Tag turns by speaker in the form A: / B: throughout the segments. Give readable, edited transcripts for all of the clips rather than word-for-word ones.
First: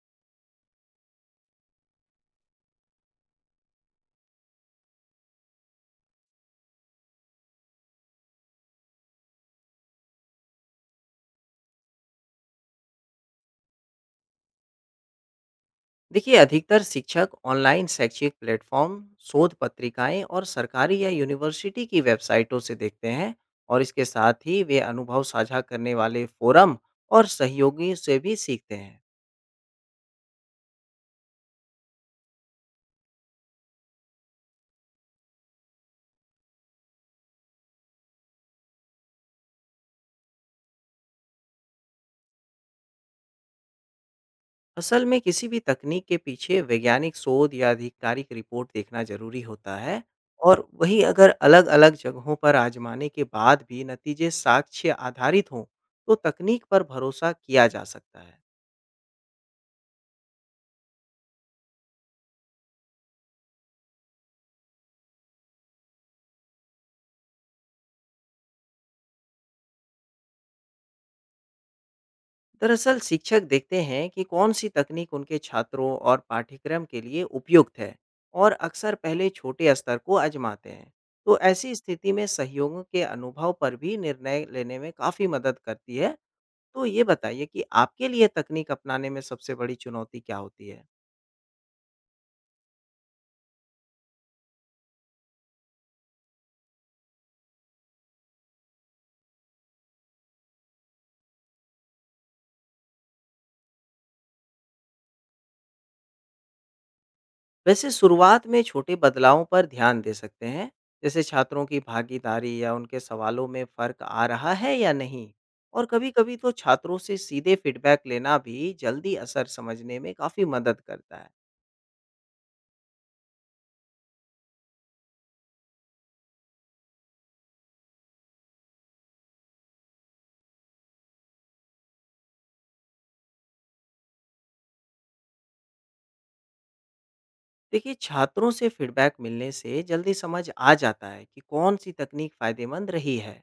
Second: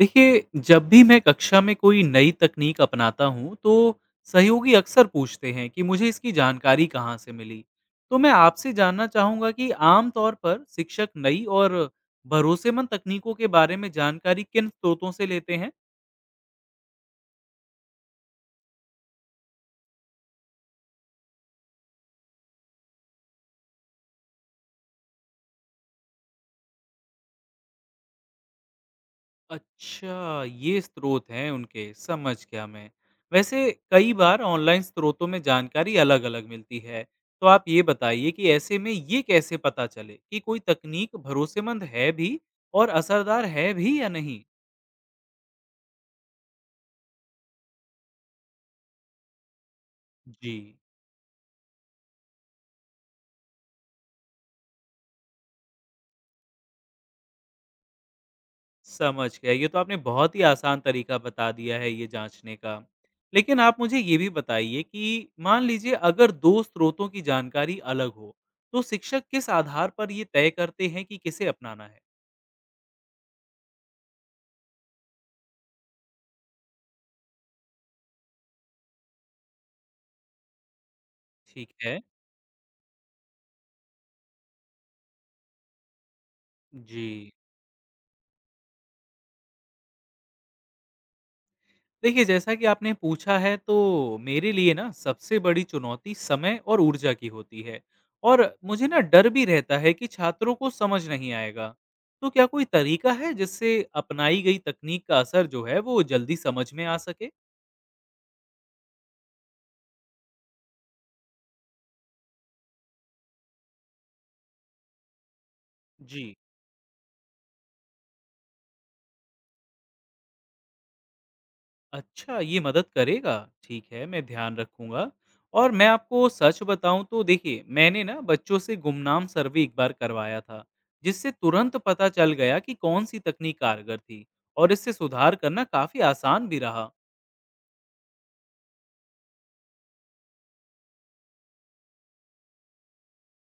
A: देखिए, जब भी मैं कक्षा में कोई नई तकनीक अपनाता हूँ, तो सहयोगी अक्सर पूछते हैं कि मुझे इसकी जानकारी कहाँ से मिली। तो मैं आपसे जानना चाहूँगा कि आम तौर पर शिक्षक नई और भरोसेमंद तकनीकों के बारे में जानकारी किन स्रोतों से लेते हैं?
B: देखिए, अधिकतर शिक्षक ऑनलाइन शैक्षिक प्लेटफॉर्म, शोध पत्रिकाएं और सरकारी या यूनिवर्सिटी की वेबसाइटों से देखते हैं। और इसके साथ ही वे अनुभव साझा करने वाले फोरम और सहयोगियों से भी सीखते हैं।
A: अच्छा, ये स्रोत हैं उनके, समझ गया मैं। वैसे कई बार ऑनलाइन स्रोतों में जानकारी अलग-अलग मिलती है, तो आप ये बताइए कि ऐसे में ये कैसे पता चले कि कोई तकनीक भरोसेमंद है भी और असरदार है भी या नहीं?
B: असल में किसी भी तकनीक के पीछे वैज्ञानिक शोध या आधिकारिक रिपोर्ट देखना जरूरी होता है।
A: जी,
B: और वही अगर अलग अलग जगहों पर आजमाने के बाद भी नतीजे साक्ष्य आधारित हों, तो तकनीक पर भरोसा किया जा सकता है।
A: समझ गया। ये तो आपने बहुत ही आसान तरीका बता दिया है ये जाँचने का। लेकिन आप मुझे ये भी बताइए कि मान लीजिए अगर 2 स्रोतों की जानकारी अलग हो, तो शिक्षक किस आधार पर ये तय करते हैं कि किसे अपनाना है?
B: दरअसल शिक्षक देखते हैं कि कौन सी तकनीक उनके छात्रों और पाठ्यक्रम के लिए उपयुक्त है, और अक्सर पहले छोटे स्तर को आजमाते हैं। तो
A: ठीक
B: ऐसी
A: है।
B: स्थिति में सहयोगों के अनुभव पर भी निर्णय लेने में काफ़ी मदद करती है। तो ये
A: जी।
B: बताइए कि आपके लिए तकनीक अपनाने में सबसे बड़ी चुनौती क्या होती है।
A: देखिए, जैसा कि आपने पूछा है तो मेरे लिए ना सबसे बड़ी चुनौती समय और ऊर्जा की होती है और मुझे ना डर भी रहता है कि छात्रों को समझ नहीं आएगा। तो क्या कोई तरीका है जिससे अपनाई गई तकनीक का असर जो है वो जल्दी समझ में आ सके?
B: वैसे शुरुआत में छोटे बदलावों पर ध्यान दे सकते हैं, जैसे छात्रों की भागीदारी या उनके सवालों में फ़र्क आ रहा है या नहीं। और
A: जी।
B: कभी-कभी तो छात्रों से सीधे फीडबैक लेना भी जल्दी असर समझने में काफ़ी मदद करता है।
A: अच्छा, ये मदद करेगा। ठीक है, मैं ध्यान रखूँगा और मैं आपको सच बताऊँ तो देखिए, मैंने ना बच्चों से गुमनाम सर्वे एक बार करवाया था, जिससे तुरंत पता चल गया कि कौन-सी तकनीक कारगर थी और इससे सुधार करना काफ़ी आसान भी रहा।
B: देखिए, छात्रों से फीडबैक मिलने से जल्दी समझ आ जाता है कि कौन सी तकनीक फ़ायदेमंद रही है।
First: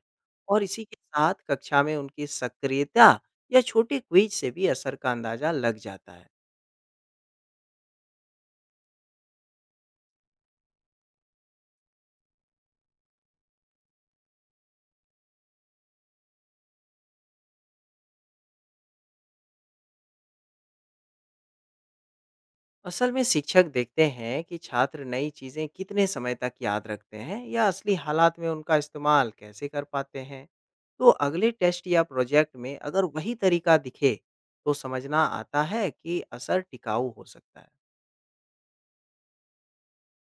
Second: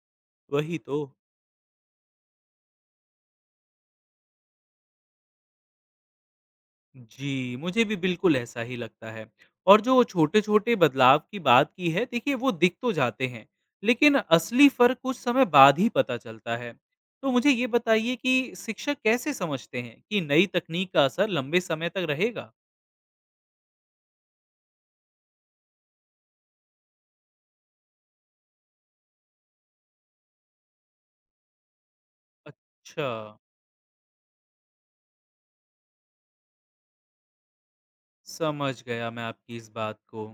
B: और
A: वही
B: इसी के
A: तो।
B: साथ कक्षा में उनकी सक्रियता या छोटे क्विज से भी असर का अंदाज़ा लग जाता है।
A: जी, मुझे भी बिल्कुल ऐसा ही लगता है। और जो छोटे-छोटे बदलाव की बात की है, देखिए वो दिख तो जाते हैं, लेकिन असली फ़र्क कुछ समय बाद ही पता चलता है। तो मुझे ये बताइए कि शिक्षक कैसे समझते हैं कि नई तकनीक का असर लंबे समय तक रहेगा?
B: असल में शिक्षक देखते हैं कि छात्र नई चीजें कितने समय तक याद रखते हैं या असली हालात में उनका इस्तेमाल कैसे कर पाते हैं। तो अगले टेस्ट या प्रोजेक्ट में अगर
A: अच्छा,
B: वही तरीका दिखे, तो समझना आता है कि असर टिकाऊ हो सकता है।
A: समझ गया मैं आपकी इस बात को।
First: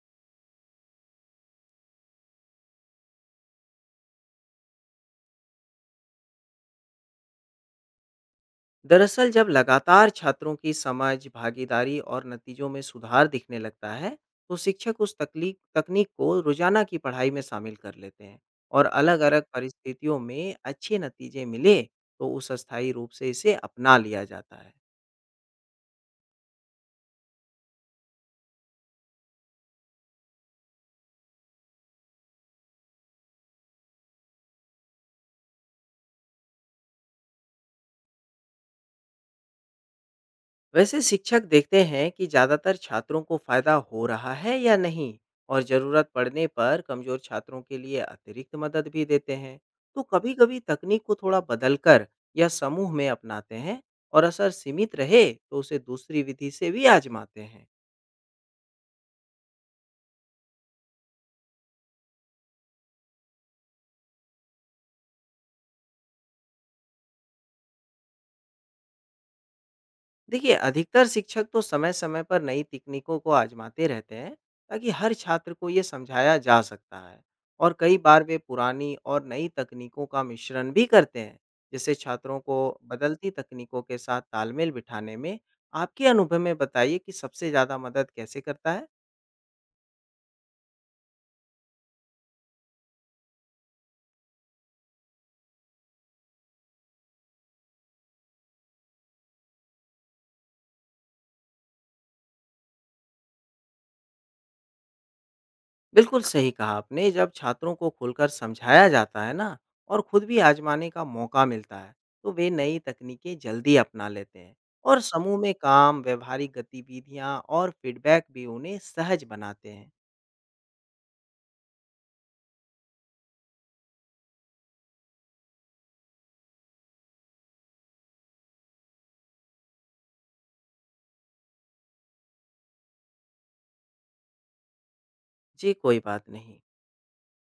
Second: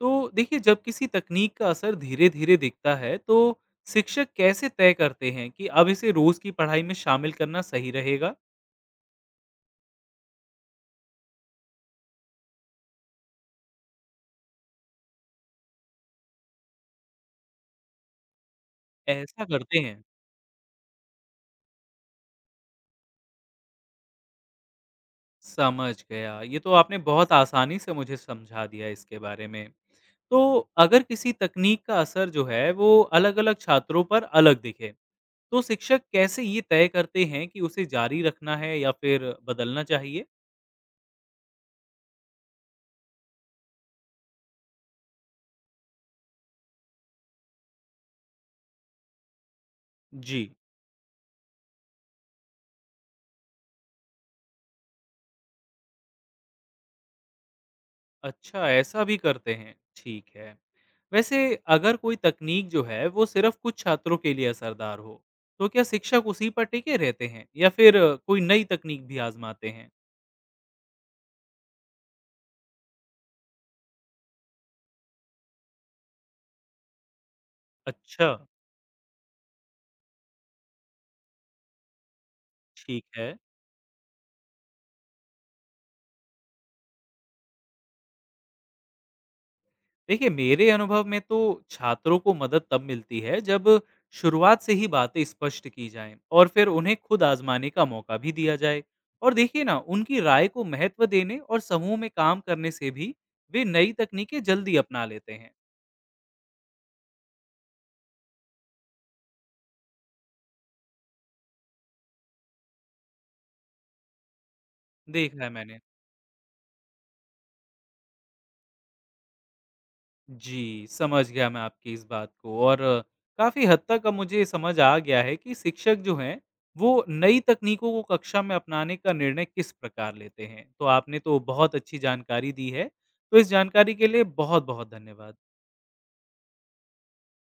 A: तो देखिए, जब किसी तकनीक का असर धीरे-धीरे दिखता है, तो शिक्षक कैसे तय करते हैं कि अब इसे रोज़ की पढ़ाई में शामिल करना सही रहेगा?
B: दरअसल जब लगातार छात्रों की समझ, भागीदारी और नतीजों में सुधार दिखने लगता है, तो शिक्षक उस तकलीक तकनीक को रोजाना की पढ़ाई में शामिल कर लेते हैं। और अलग-अलग
A: ऐसा करते हैं।
B: परिस्थितियों में अच्छे नतीजे मिले, तो उस अस्थायी रूप से इसे अपना लिया जाता है।
A: समझ गया। ये तो आपने बहुत आसानी से मुझे समझा दिया इसके बारे में। तो अगर किसी तकनीक का असर जो है वो अलग-अलग छात्रों पर अलग दिखे, तो शिक्षक कैसे ये तय करते हैं कि उसे जारी रखना है या फिर बदलना चाहिए?
B: वैसे शिक्षक देखते हैं कि ज़्यादातर छात्रों को फ़ायदा हो रहा है या नहीं, और ज़रूरत पड़ने पर कमज़ोर छात्रों के लिए अतिरिक्त मदद भी देते हैं। तो
A: जी।
B: कभी-कभी तकनीक को थोड़ा बदलकर या समूह में अपनाते हैं, और असर सीमित रहे तो उसे दूसरी विधि से भी आजमाते हैं।
A: अच्छा, ऐसा भी करते हैं। ठीक है। वैसे अगर कोई तकनीक जो है वो सिर्फ़ कुछ छात्रों के लिए असरदार हो, तो क्या शिक्षक उसी पर टिके रहते हैं या फिर कोई नई तकनीक भी आज़माते हैं?
B: देखिए, अधिकतर शिक्षक तो समय-समय पर नई तकनीकों को आज़माते रहते हैं, ताकि हर छात्र को ये समझाया जा सकता है। और कई बार
A: अच्छा,
B: वे पुरानी और नई तकनीकों का मिश्रण भी करते हैं, जिससे छात्रों को
A: ठीक
B: बदलती
A: है।
B: तकनीकों के साथ तालमेल बिठाने में आपके अनुभव में बताइए कि सबसे ज़्यादा मदद कैसे करता है?
A: देखिए मेरे अनुभव में तो छात्रों को मदद तब मिलती है जब शुरुआत से ही बातें स्पष्ट की जाएं और फिर उन्हें खुद आजमाने का मौका भी दिया जाए और देखिए ना उनकी राय को महत्व देने और समूह में काम करने से भी वे नई तकनीकें जल्दी अपना लेते हैं।
B: बिल्कुल सही कहा आपने। जब छात्रों को खुलकर समझाया जाता है ना और खुद भी आज़माने का मौका मिलता है, तो वे नई तकनीकें जल्दी अपना लेते हैं। और समूह
A: देखा है
B: में
A: मैंने।
B: काम, व्यावहारिक गतिविधियाँ और फीडबैक भी उन्हें सहज बनाते हैं।
A: जी, समझ गया मैं आपकी इस बात को और काफ़ी हद तक अब मुझे समझ आ गया है कि शिक्षक जो हैं, वो नई तकनीकों को कक्षा में अपनाने का निर्णय किस प्रकार लेते हैं। तो आपने तो बहुत अच्छी जानकारी दी है, तो इस जानकारी के लिए बहुत-बहुत धन्यवाद।
B: जी, कोई बात नहीं।